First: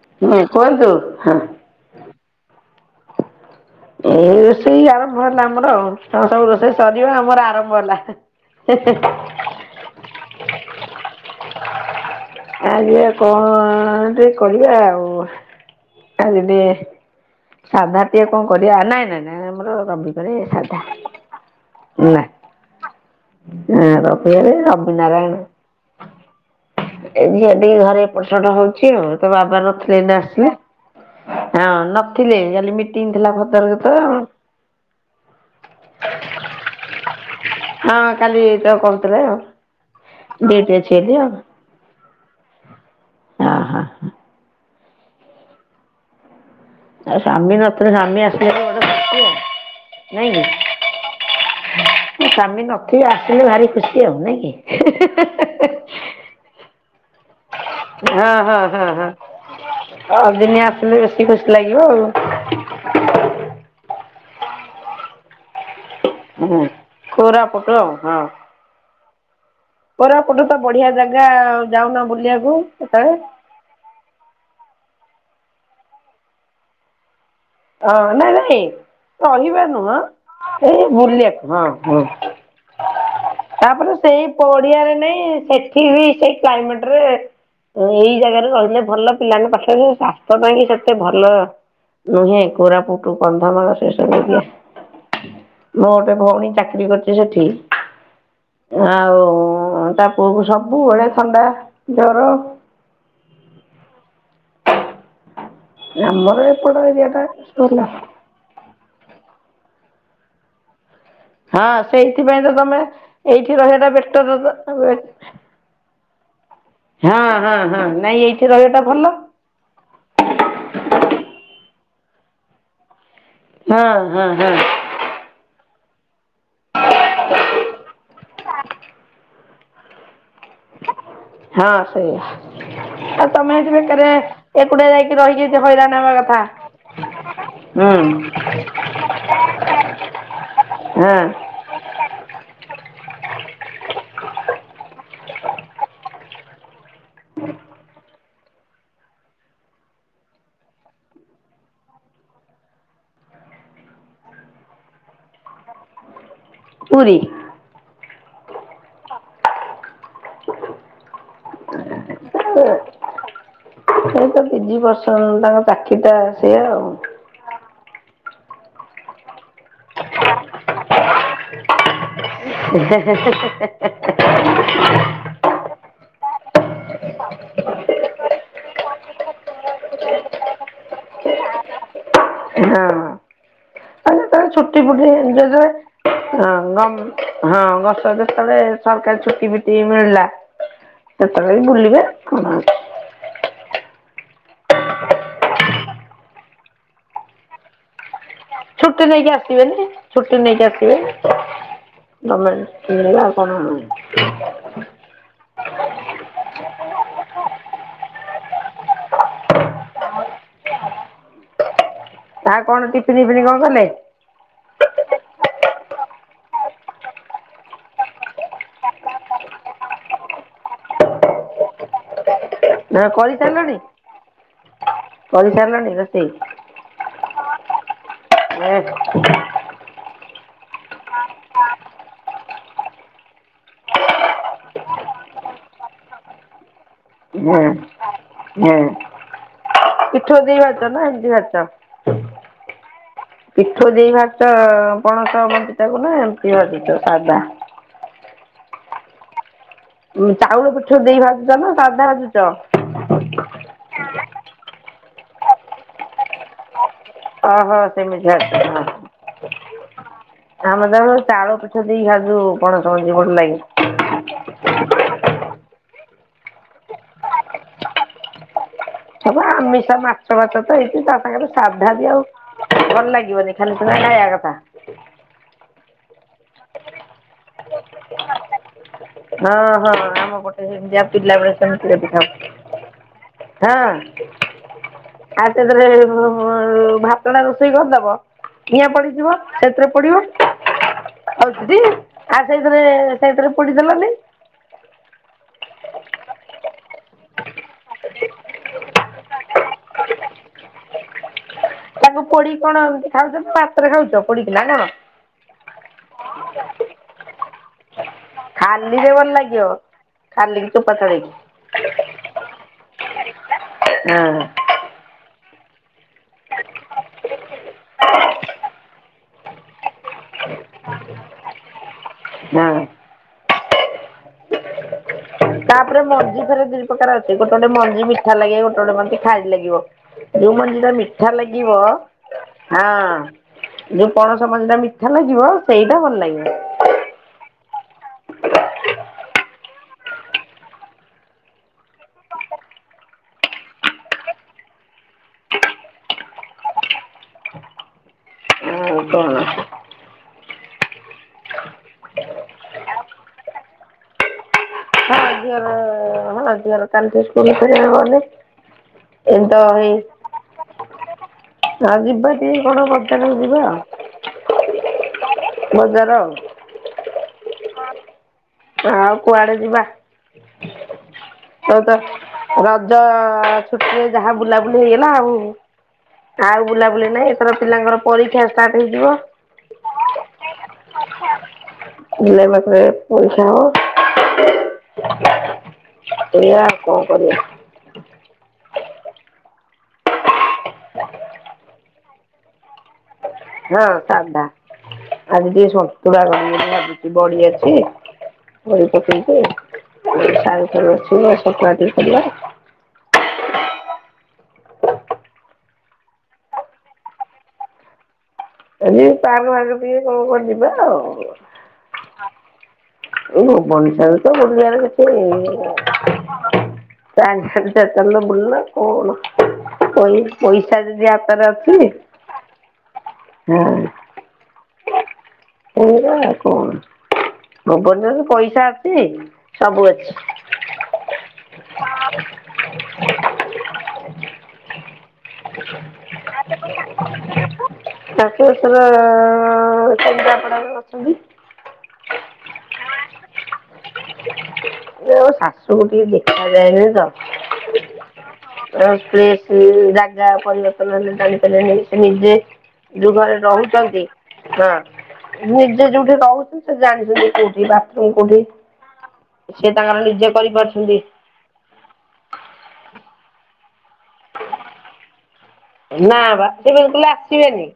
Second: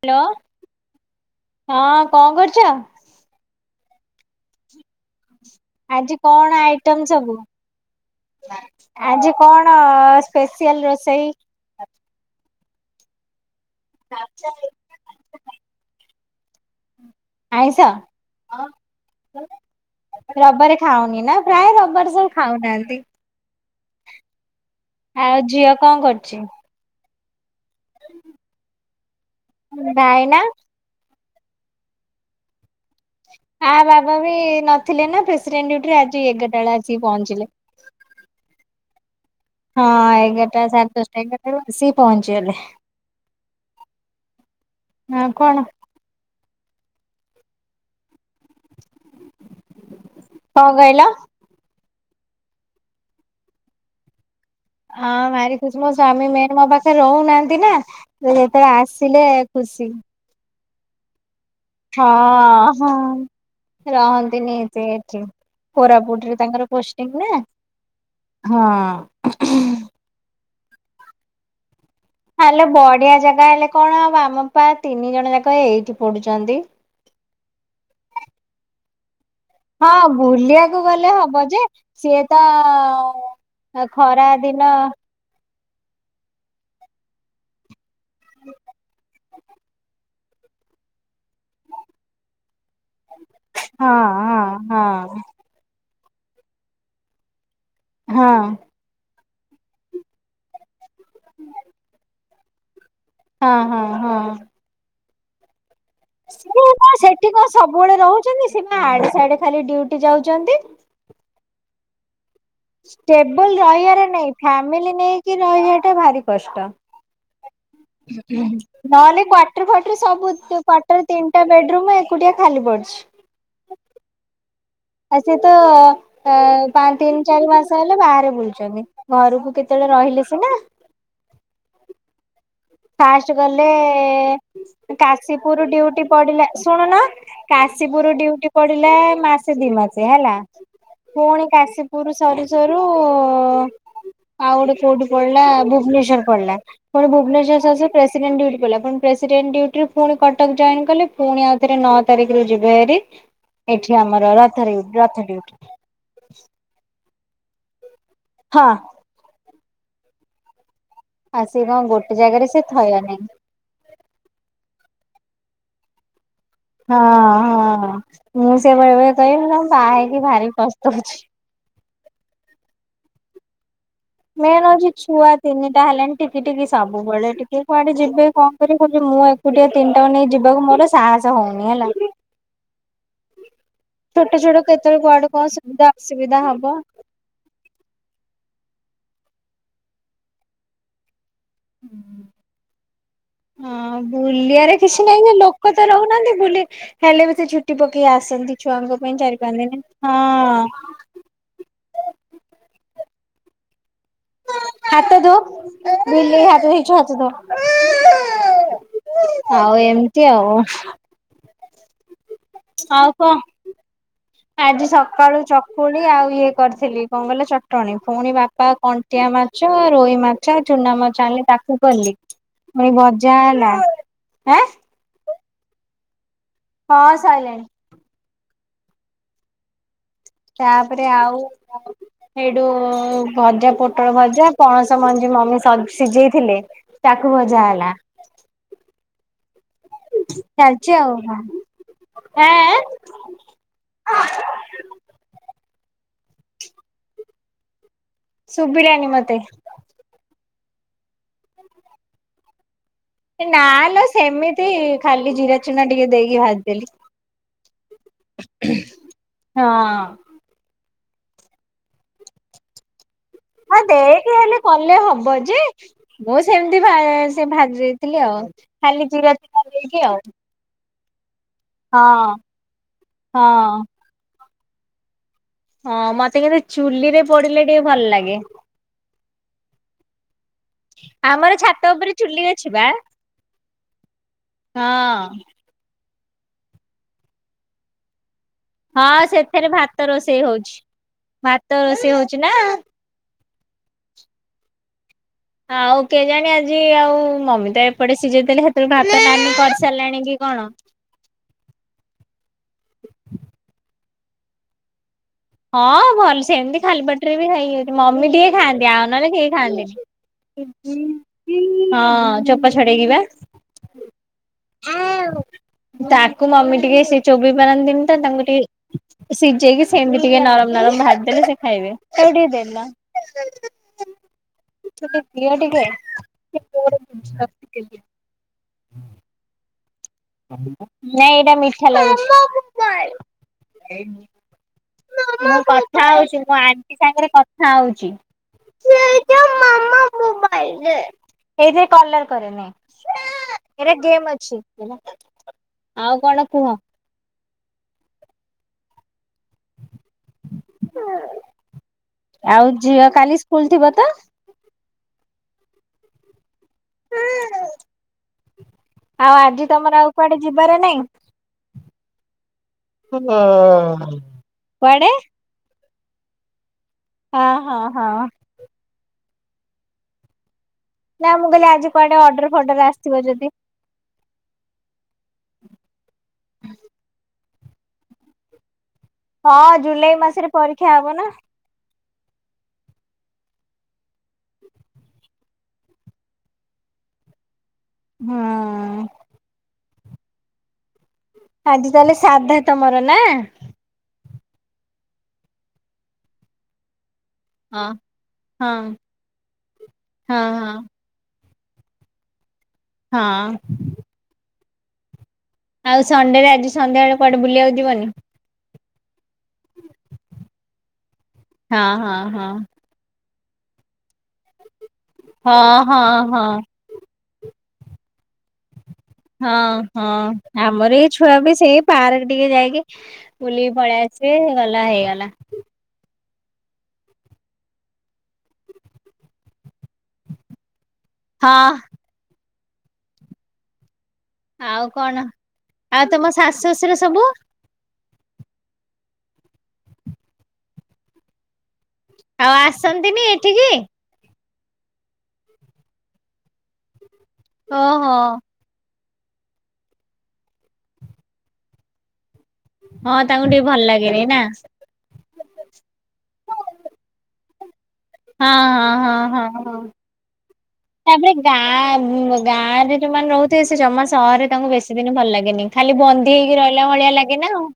Hello ହୁଁ କୁହନ୍ତୁ ହଁ ହଁ କଣ କରୁଛ? [unintelligible] ଆଉ ଆଜି ତମର ସବୁ କଣ ରୋଷେଇ ଆଇଟମ ସରିବ ସବୁ ଆମର ଆରମ୍ଭ ହେଲା। ଆଜି କଣ ସ୍ପେସିଅଲ ରୋଷେଇ? ଆଜି ଆଉ କଣ ହଁ ଟିକେ କରିବା ଆଉ। [unintelligible] ଆଇଁଷ? ସାଧା ଟିକେ କଣ କରିବା ନାଇଁ ନାଇଁ ନାଇଁ ଆମର ରବି ଵାରେ ରବିବାରେ ସାଧା ଖାଉନି ନା ପ୍ରାୟ ରବିବାରେ ସବୁ ଖାଉନାହାନ୍ତି। ରବିରେ ରବି ନାରାୟଣ ଆଉ ଝିଅ କଣ କରୁଛି? ଏ ଝିଅ ଟିକି ଘରେ ଏପଟ ସେପଟ ହଉଛି ଆଉ। ତା ବାବା ନଥିଲେ ଏଇନା ଭାଇନା ଆସିଲେ ହଁ ନଥିଲେ କାଲି ଥିଲା ଆ ଭଦ୍ରକରେ ତ ବାବା ବି ନଥିଲେ ନା ପ୍ରେସିଡେଣ୍ଟ ଡିଉଟିରେ ଆଜି ଏଗାରଟା ବେଳେ ଆସିକି ପହଞ୍ଚିଲେ ହଁ କାଲି ତ କହୁଥିଲେ ଆଉ ହଁ। ହଁ ଏଗାରଟା ଡ୍ୟୁଟି ଅଛି ବୋଲି ସାଡଦଶଟା ଆଉ ଏଗାରଟା ପହଞ୍ଚିଗଲେ। ହଁ ହ ହ। ହଁ କଣ? ଆଉ ସାମୀ ନତ ସାମୀ ଆସ [inaudible] କଣ କହିଲ? ସ୍ୱାମୀ ନଥିଵେ ଆସିଲେ ଭାରି ଖୁସି ଆଉ ନାଇଁ କି? ହଁ ଭାର ଖୁସୀ ମୋ ସ୍ଵାମୀ ମେ ମୋ ପାଖରେ ରହୁନାହାନ୍ତି ନା ହଁ ହଁ ଯେତେବେଳେ ହଁ ହଁ ଆସିଲେ ଖୁସି। ଅଦିନିଆ ଆସିଲେ ବେଶୀ ଖୁସି ଲାଗିବ ହଁ ଆଉ ହଁ ରହନ୍ତି । ଦିନି କୋରାପୁଟରେ ହୁଁ ତାଙ୍କର ପୋଷ୍ଟିଂ ନା କୋରାପୁଟ ହଁ। କୋରାପୁଟୁ ତ ବଢିଆ ଜାଗା ଆଉ। ହଲ ବଢିଆ ଜାଗା ହେଲେ କଣ ହବ ଆମ ତିନି ଜଣ ଯାକ ଏଇଠି ପଡୁଛନ୍ତି। ହଁ ନାଇଁ ନାଇଁ ରହିବା ହଁ ନୁହଁ ବୁଲିବାକୁ ଏଇ ଗଲେ ବୁଲିବାକୁ ହବ ଯେ ହଁ ହଁ ସିଏ ତ ଖରା ଦିନ ଟି ବି ସେଇ କ୍ଲାଇମେଟ୍ ରେ ଏଇ ଜାଗାରେ ରହିଲେ ଭଲ ପିଲାଙ୍କ ପାଖରେ ତା ପାଇଁ କି ସେତେ ଭଲ ନୁହେଁ। କୋରାପୁଟୁ, କନ୍ଧମାଳ ସେ ହଁ ସବୁ ହଁ ହଁ ଏବେ ଭଉଣୀ ଚାକିରି କରୁଛି ସେଠି ହଁ ଆଉ ଓଁ ତାପୁର୍ବରୁ ସବୁ ସବୁବେଳେ ଥଣ୍ଡା, ଜର [inaudible] ହଁ ହଁ ହଁ। ଆମର ସେ କଣ ଏପଟ ଏରିଆ ଟା ସେଠି କଣ ଭଲ ସବୁବେଳେ ରହୁଛନ୍ତି? ସେଵା ଆଡେ ସିଆଡେ ଖାଲି ଡିଉଟି ଯାଉଛନ୍ତି। ହଁ ସେଇ ଷ୍ଟେବୁଲ ରହିବାର ନାଇ ଫ୍ୟାମିଲି ବେଟର ନେଇକି ରହିବା ଟା ଭାରି କଷ୍ଟ। ହଁ ହଁ। ହଁ ନାଇଁ ଏଇଠି ରହିବାଟା ଭଲ ନହେଲେ କ୍ୱାଟର ଫାଟର ସବୁ କ୍ୱାଟର ତିନ ଟା ବେଡରୁୁମ୍ ଏକୁଟିଆ ଖାଲି ପଡିଛି। ହଁ ହଁ ହଁ। ଆ ସେତ ପାଞ୍ଚ, ତିନ, ଚାରି ମାସ ହେଲେ ବାହାରେ ବୁଲୁଛନ୍ତି। ଘରକୁ କେତେବେଳେ ରହିଲେ ସିନା। ହଁ ସେଇଆ। ଆଉ ଫାଷ୍ଟ ତମେ ଗଲେ ହେଇଠି ବେକାରେ ଏକୁଟିଆ ଯାଇକି ରହିକି ଏତେ କାଶୀପୁର ହଇରାଣ ଡିଉଟି ହେବା କଥା। ପଡିଲା ଶୁଣୁନ ହୁଁ କାଶୀପୁର ଡିଉଟି ପଡିଲା ମାସେ ଦି ମାସେ ହେଲା। ହଁ ପୁଣି କାଶୀପୁର ସରୁ ସରୁ ରୁ ଆଉ ଗୋଟେ କୋଉଠି ପଢିଲା ଭୁବନେଶ୍ୱର ପଢିଲା। ପୁଣି ଭୁବନେଶ୍ୱର ତ ସେ ପ୍ରେସିଡେଣ୍ଟ ଡିଉଟିରେ ପୁଣି କଟକ ଜଏନ୍ କଲେ। ପୁଣି ଆଉଥରେ ନଅ ତାରିଖରେ ଯିବେ ହେରି ଏଠି ଆମର ରଥ ରଥ ଡିଉଟି। ପୁରୀ। ହଁ। ଆ ସେ କଣ ଗୋଟେ ଜାଗାରେ ସେ ଥୟ ନାହିଁ। ତିନି ବର୍ଷ ହେଲା ତାଙ୍କ ଚାକିରିଟା ହଁ ହଁ। ମୁଁ ସେୟା ବେଳେ ବେଳେ କହେ ତମକୁ ବାହା ହେଇକି ଭାରିକଷ୍ଟ ହଉଛି। ହେ ହେ ହେ ହେ ହେ ମେନ ହଉଛି ଛୁଆ ତିନିଟା ହେଲାଣି ଟିକିଟିକି ସବୁବେଳେ ଟିକେ କୁଆଡେ ଯିବେ କଣ କରବେ। ମୁଁ ଏକୁଟିଆ ତିନିଟାକୁ ନେଇ ଯିବାକୁ ମୋର ସାହସ ହଉନି ହେଲା। [unintelligible] ଛୋଟ ଛୋଟ ଛୁଟି କେତେବେଳେ କୁଆଡେ କଣ ଫୁଟିରେ ସୁବିଧା ହଁ ଅସୁବିଧା ହବ। [unintelligible] ଯେତେଳେ ସରକାର ଛୁଟି ଫୁଟି ମିଳିଲା ସେତେବେଳେ ବି ବୁଲିବେ କଣ ଅଛି? ହଁ ବୁଲିବାରେ କିଛି ନାହିଁ ଯେ, ଲୋକ ତ ରହୁନାହାନ୍ତି ବୁଲି ହେଲେ ବି ସେ ଛୁଟି ପକେଇକି ଆସନ୍ତି। ଛୁଆଙ୍କ ଛୁଟି ପାଇଁ ନେଇକି ଚାରି ପାଞ୍ଚ ଦିନ ଆସିବେନି, ଛୁଟି ନେଇକି ଆସିବେ। ହଁ। ଗଭର୍ନମେଣ୍ଟ୍ [unintelligible] [inaudible] ହାତ ଧୋ ବିଲେଇ ହାତ ହେଇଛୁ, ହାତଧୋ, ଆଉ ଏମତି ଆଉ ତା କଣ ଟିଫିନ ଫିପିନି କଣ ଦେଲେ? ଆଜି ସକାଳୁ ଚକୁଳି ଆଉ ଇଏ କରିଥିଲି କଣ କହିଲ ଚଟଣୀ ପୁଣି ବାପା କଣ୍ଟିଆ ମାଛ, ରୋହି ମାଛ, ଚୁନାମାଛ, ଆଣିଲେ ତାକୁ କଲି। ପୁଣି ନା ଭଜା ହେଲା। କରିସାରିଲଣି ଆଁ କରିସାରିଲଣି? [inaudible] ହଁ ସାଇଲାଣି। [inaudible] ତାପରେ ଆଉ ସେଇଠୁ ଭଜା, ପୋଟଳ ଭଜା, ପଣସ ମଞ୍ଜି ମମି ସିଝେଇଥିଲେ ତାକୁ ହୁଁ ଭଜା ହେଲା ହୁଁ। ଚାଲିଛି [unintelligible] ଆଉ ତାକୁ ଆଁ ନା ଏମିତି ଭାଜୁଛ ସାଧା? ସୁବିଲାନି ମତେ? ଚାଉଳ ପିଠଉ ଦେଇ ଭାଜୁଚ ନା ସାଧା ଭାଜୁଚ? ନା ଲ ସେମିତି ଖାଲି ଜିରା ଚୁନା ଟିକେ ଦେଇକି ଭାଜିଦେଲି। ଓହୋ ସେମିତି ଭାଜୁଚ ହଁ। ହଁ। ଆମେ ତ ଚାଳ ପିଠଉ ଦେଇ ଭାଜୁ ପଣସ। ମଞ୍ଜି ଭଲ ଲାଗେ। ହଁ ଦେଇକି ହେଲେ କଲେ ହବ ଯେ ମୁଁ ସେମିତି ଭା ସେ ଭାଜିି ଦେଇଥିଲି ଆଉ। ଖାଲି ଜିରା ସବୁ ଚୁନା ଆମିସ ଦେଇକି ଆଉ ମାସ ବାଛ ତ। [inaudible] ତାଙ୍କ ସାଧା ହଁ ବି ଆଉ ଭଲ ଲାଗିବନି ଖାଲି ହଁ। ତ [inaudible] କଥା। ହଁ ମତେ କେତେ ଚୁଲି ରେ ପୋଡିଲେ ଟିକେ ଭଲ ଲାଗେ। ହଁ ହଁ ଆମ ପଟେ ସେମିତିଆ ପିିଲା ବେଳେ ଆମର ଛାତ ସେମିତି ଉପରେ ପିଠା ହଁ। ଚୁଲି ଅଛି ବା [unintelligible] ହଁ ଭାତଟା ରୋଷେଇ କରିଦବ କିଆ ହଁ ପଡିଯିବ ସେଥିରେ ଭାତ ପଡିବ ରୋଷେଇ ହଉଛି ହଉ ଭାତ ରୋଷେଇ ହଉଛି ଆ ନା ସେଇଥିରେ ସେଇଥିରେ [inaudible] ଆଉ କେଜାଣି ଆଜି ଆଉ ମମି ତ ଏପଟେ ସିଝେଇଥିଲେ ସେଥିରୁ କରିସାରିଲାଣି କି କଣ। [inaudible] ତାକୁ ପୋଡି କଣ ଏମିତି ଖାଉଛ ନା ଭାତରେ ଖାଉଛ? ପଡ଼ିିକି ନା କଣ? ହଁ ଭଲ ସେମିତି ଖାଲି ପାଟିରେ ବି। [unintelligible] ମମି ଟିକେ ଖାଆନ୍ତି ଆଉ ଖାଲିରେ ନହେଲେ ଭଲ କେହି ଲାଗିବ ଖାଲିକି ଚୋପା ଖାଆନ୍ତିନି। ଛଡ଼େଇକି [inaudible] ହଁ ଚୋ ଛଡ଼େଇକିବା ହୁଁ। [inaudible] ତାକୁ ମମି ଟିକେ ସେ ଚୋବେଇ ପାରନ୍ତିନି ତ ତାଙ୍କୁ ଟିକେ ସିଝେଇକି ସେମିତି ଟିକେ ନରମ ନରମ ଭାଜି ଦେଲେ ସେ ଖାଇବେ ହଁ । [inaudible] ତାପରେ ମଞ୍ଜି ଫେରେ ଦି ପ୍ରକାର ଅଛି ଗୋଟେ ଗୋଟେ ଟିକେ ମଞ୍ଜି ମିଠା ଲାଗେ ଗୋଟେ [unintelligible] ଲାଗିବ। ଯୋଉ ମଞ୍ଜିଟା ମିଠା ନାଇଁ ଏଇଟା ଲାଗିବ ମିଠା ଲାଗୁଛି। ହଁ ଯୋଉ ପଣସ ମଞ୍ଜିଟା ମି ଖାନ ଯିବ ସେଇଟା ଭଲ ଲାଗିବ। ଖାଉଚି। [unintelligible] ଆଉ କଣ କୁହ। ଆଉ କ'ଣ [inaudible] ଆଉ ଝିଅ କାଲି ସ୍କୁଲ ଜିବ ତ। ହଁ ଝିଅର ଆଉ ଆଜି ତମର ଆଉ କୁଆଡେ [unintelligible] ଆଜି ବା ହାଲୋ। କୁଆଡେ? ବଜାର ଆଉ। ହଁ ହଁ ହଁ। ଆଉ କୁଆଡେ ଯିବା। ନା ମୁଁ କହିଲି ତ ଆଜି ତ କୁଆଡେ ଅର୍ଡର ଫର୍ଡର ରଜ ଆସିଥିବ ଯଦି ଛୁଟିରେ ଯାହା ବୁଲାବୁଲି ହେ ନା ଆଉ ଆଉ ବୁଲାବୁଲି ନାଇଁ। ପିଲାଙ୍କର ପରୀକ୍ଷା ଷ୍ଟାର୍ଟ ହେଇଯିବ। ହଁ ଜୁଲାଇ ମାସରେ ପରୀକ୍ଷା ହବ ନା। ଜୁଲାଇ ମାସରେ ପରିକ୍ଷା ହବ। ଏଇଆ ଆଉ କଣ କରିବା। ହୁଁ। ଆଜି ତାହେଲେ ସାଧା ତମର ନା। ହଁ ସାଧା। ଆଜି ଟିକେ ସନ୍ତୁଳା କରିବି ବୋଲି ଭାବୁଛି। ବଡି ଅଛି। ହଁ ହଁ। ବଡି ହଁ ପକେଇକି ହଁ ସାରୁଟେ ଅଛି। ସନ୍ତୁଳା ଟିକେ କରିବା। ହଁ ଆଉ ସଣ୍ଡେ ରେ ଆଜି ସନ୍ଧ୍ୟାବେଳ କୁଆଡେ ବୁଲିବାକୁ ଯିବନି? ଆଜି। ତାର ଭାଗ ଟିକେ କଣ କୁଆଡେ ଯିବା ଆଉ। ହଁ ହଁ ହଁ ଏଇ ଭୁବନେଶ୍ବର ତ ଗୋଟେ ଜାଗାରେ। ହଁ ହଁ ହଁ। ସିଆଡେ ଚାଲୁନ ବୁଲନ। ହଁ ହଁ ଆମର ଯଦି ଏଇ ଛୁଆ ହାତରେ ବି ଅଛି ସେଇ ପାର୍କ ଟିକେ ଯାଇକି ବୁଲିକି ପଳେଇ ଆସିବେ। ଖୋଲା ହେଇଗଲା। ଏଇଆ ଆଉ କଣ ଜୀବନରେ ଯଦି ପଇସା ଅଛି ସବୁ ଅଛି। ହଁ। [unintelligible] ଆଉ କଣ। ଆଉ ତମ ଶାଶୁ ଶଶୁର ସବୁ। ଶାଶୁ ଶ୍ୱଶୁର ଅ କେନ୍ଦ୍ରାପଡ଼ା ରେ ଅଛନ୍ତି। ଆଉ ଆସନ୍ତିନି ଏଠିକି? ଆଉ ଶାଶୁକୁ ଟିକେ ଦେଖାଯାଏନି ତ ଓ ହୋ। ସେ ସିଏ ଜାଗା ପରିବର୍ତନ ହେଲେ ଚଳି ପାରିବେନି ସେ ନିଜେ ଯୋଉ ହଁ ଘରେ ତାଙ୍କୁ ଟିକେ ଭଲ ରହୁଛନ୍ତି ଲାଗେନି ନା ହଁ। ନିଜେ ଯୋଉଠି ରହୁଚୁ ସେ ଜାଣିଛନ୍ତି କୋଉଠି ବା ମୁଁ କୋଉଠି ହଁ ହଁ ହଁ ହଁ ସେ ହଁ ତାଙ୍କର ନିଜେ କରିପାରୁଚ ତାପରେ ଗାଁ ଗାଁରେ ଯଉଁମାନେ ରହୁଥିବ ସେ ଜମା ସହରରେ ତାଙ୍କୁ ବେଶୀ ଦିନ ଭଲ ଲାଗ ଖାଲି ନା ବନ୍ଦୀ ବା ହେଇକି ସେ ରହିଲା ଭଳିଆ ବିଲକୁଲ ଲାଗେ ନା ଆଉ ଆସିବେନି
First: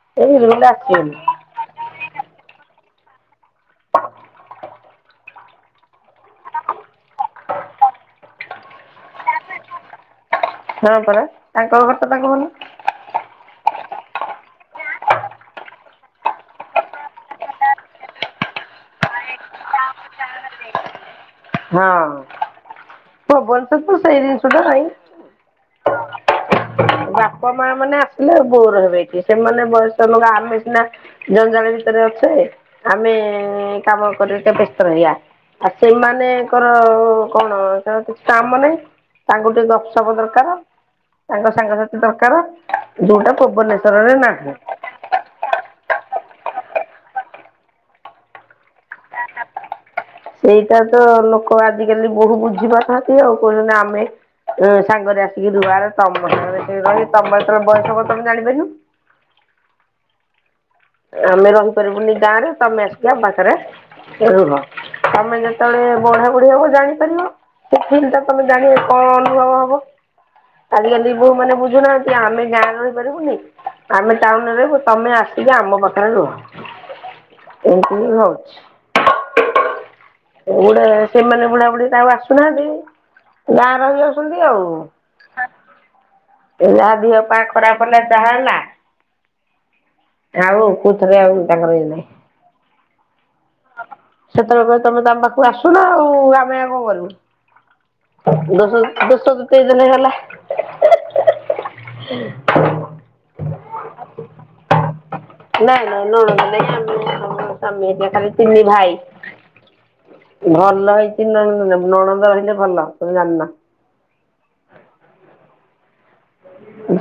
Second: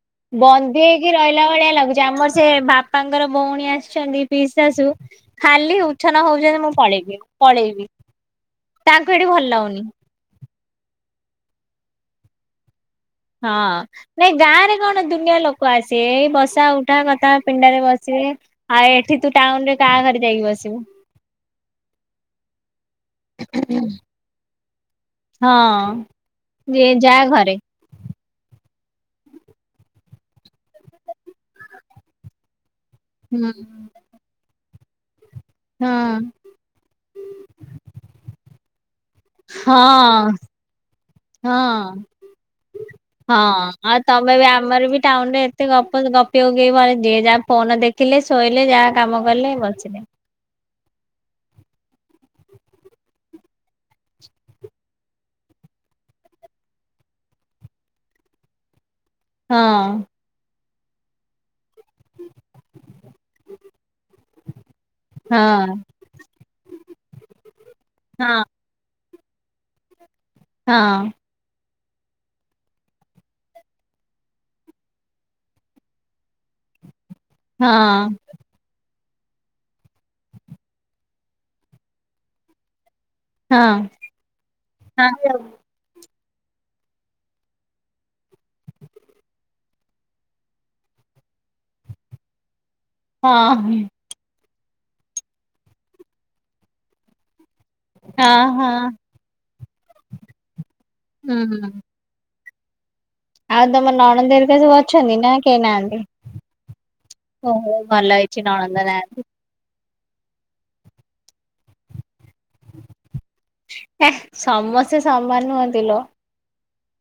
ସେ ବିଲକୁଲ ବନ୍ଦୀ ହେଇକି ଆସିବେନି ରହିଲା ଭଳିଆ ଲାଗୁଚି ଆମର ସେ ବା ବାପାଙ୍କର ଭଉଣୀ ଆସିଚନ୍ତି ପି ଶାଶୁ ଖାଲି ଉଚ୍ଛନ ହୋଉଛନ୍ତି ମୁଁ ପଳେଇବି। ପଳେଇବି। ତାଙ୍କୁ ଏଠି ଭଲ ଲାଗୁନି। ତାଙ୍କର ତାଙ୍କର କଥାଟା କନି ହଁ ନାଇଁ ଗାଁ ରେ କଣ ଦୁନିଆ ଲୋକ ଆସିବେ ବସା ଉଠା କଥା ପିଣ୍ଡରେ ବସିବେ ଆଉ ଏଠି ତୁ ଟାଉନୁରେ କାହାଘରେ ଯାଇକି ବସିବୁ। ହଁ। ସବୁଆଡ଼େ ସେତ ସେଇ ଜିନିଷ ଟା ନାଇଁ ହଁ ଯେ ଯାହା ବାପା ଘରେ। ମା ମାନେ ଆସିଲେ ବୋର ହେ ସେମାନେ ବୟସ୍କ ଲଙ୍କ ଆେ ସିନା ଜଣେ ଜଣେ ଭିତରେ ଅଛେ। ଆମେ ହୁଁ କାମ କରେତ ପେ ରହିଆ ଆଉ ହଁ ସେମାନେ ନାଇଁ ଆଙ୍କର କଣ ତାଙ୍କର କିଛି କାମ ନାହିଁ ତାଙ୍କୁ ଟିକେ ହଁ ଗପସପ ଦରକାର ତାଙ୍କ ସାଙ୍ଗସାଥି ହଁ। ଦରକାର ଯୋଉଟା ହଁ ଆଉ ଭୁବନେଶ୍ୱରରେ ତମେ ନାହିଁ। ତେଣୁ କିଏ ଘରେ ଯିଏ ଯାହା ଫୋନ ଦେଖିଲେ ଶୋଇଲେ ଯାହା କାମ କଲେ ବସିଲେ। ସେଇଟା ତ ଲୋକ ଆଜିକାଲି ବୋହୁ ବୁଝି ପାରୁନାହାନ୍ତି ଆଉ କହୁଛନ୍ତି ଆମେ ସାଙ୍ଗରେ ଆସିକି ଲୁଆରେ ତମ ସାଙ୍ଗରେ ରହିବ ତମର ଯେତେବେଳେ ବୟସ ହବ ତମେ ଜାଣିପାରିବୁ। ହଁ। ଆମେ ରହୁ ପାରିବୁନି ଗାଁ ରେ ତମେ ଆସିକି ଆମ ପାଖରେ ରହ ତମେ ହଁ ଯେତେବେଳେ ବୁଢ଼ା ବୁଡ଼ି ହବ ଜାଣିପାରିଲ ତମେ ହଁ ଜାଣିବ କଣ କିଆଉ ହବ କାଲି ହଁ ଯଦି ବୋଉ ମାନେ ବୁଝି ନାହାନ୍ତି ଆମେ ଗାଁରେ ରହିପାରିବୁନି ଆମେ ଟାଉନୁରେ ରହିବ ତମେ ଆସିବ ଆମ [unintelligible] ଏମତି ହଁ ହି ହୋଉଚି ଉଡେ ସେମାନେ ବୁଢାବୁଢୀ ଆଉ ଆସୁନାହାନ୍ତି। ହଁ ଗାଁ ରହି ଯାଉଛନ୍ତି ଆଉ। ହଁ ହଁ ଏଇ ଆ ଦିହ ପା ଖରାପ ହେଲା ତାହା ହେଲା। ଆଉ କଉଥରେ ଆଉ ତାଙ୍କର ଇଏ ନାହିଁ। ହଁ। ସେତେବେଳେ କହିବେ ତମେ ତ ଆମ ପାଖକୁ ଆସୁନ ଆଉ, ଆମେ ଆଉ କଣ କରିବୁ? ହଁ ଦଶ ଦଶ ଦ ତେଇଶି ଦିନଗଲା [inaudible] [inaudible] ହୁଁ। ଆଉ ତମ ନଣନ୍ଦ ହେରିକା ସବୁ ଅଛନ୍ତି ନା କେହି ନାଇଁ ନାହାନ୍ତି, ନାଇଁ ନଣନ୍ଦ ନାଇଁ ଆମେ ଆମ ଓହୋ ସ୍ୱାମୀ ହେରିକା ଭଲ ଖାଲି ହେଇଛି। ନା ତିନି ଭାଇ। ଭଲରେ ଆସି ଭଲ ହେଇଛି ନଣନ୍ଦ । ନଣନ୍ଦ ଆଇଲେ ଭଲ ତମେ ଜାଣିନ । ସମସ୍ତେ ସମାନ ନୁହଁନ୍ତିଲୋ।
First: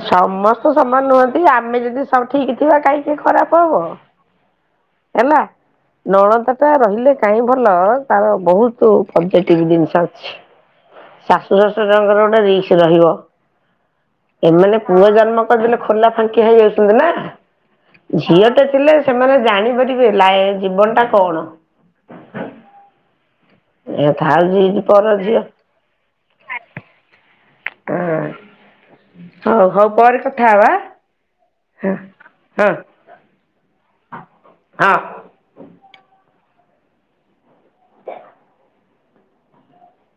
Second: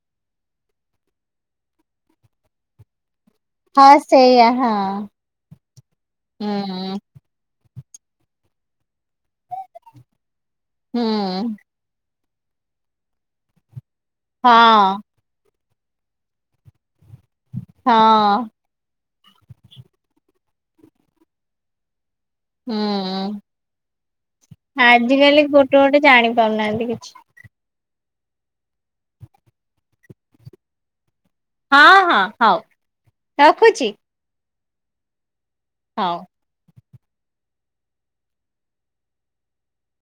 ସମସ୍ତେ ସମାନ ନୁହନ୍ତି ଆମେ ଯଦି ସବୁ ଠିକ ଥିବା କାଇଁ ଖରାପ ହବ ହଁ ସେଇଆ ହଁ ହେଲା ନଣନ୍ଦଟା ହୁଁ ରହିଲେ କାହିଁ ଭଲ । ନଣନ୍ଦ ତାର ବହୁତ ପଜେଟିଭ ଜିନିଷ ଅଛି । ହୁଁ ଶାଶୁ ଶଶୁୁର ଙ୍କର ତା ରିକ୍ସ ରେ ରହିବ । ଏମାନେ ହଁ ପୁଅ ଜନ୍ମ। ପଦେଲୋ ଖୋଲା ଫାଙ୍କିଆ ହେଇ ଯାଉଛନ୍ତି ନା । ହଁ। ଝିଅଟେ ଥିଲେ ସେମାନେ ଜାଣିପାରିବେ ଲାଇ ଜୀବନ ଟା କଣ? ହୁଁ। ଏ ଥାଉ ଝିଅଟି ପର ଝିଅ ଆଜିକାଲି ଗୋଟେ ଗୋଟେ ଜାଣି ପାରୁନାହାନ୍ତି କିଛି। ହ ହଉ ହଉ ପରେ କଥା ହବା । ହଁ ହଁ ହଉ ରଖୁଛି । ହଁ। ହଉ।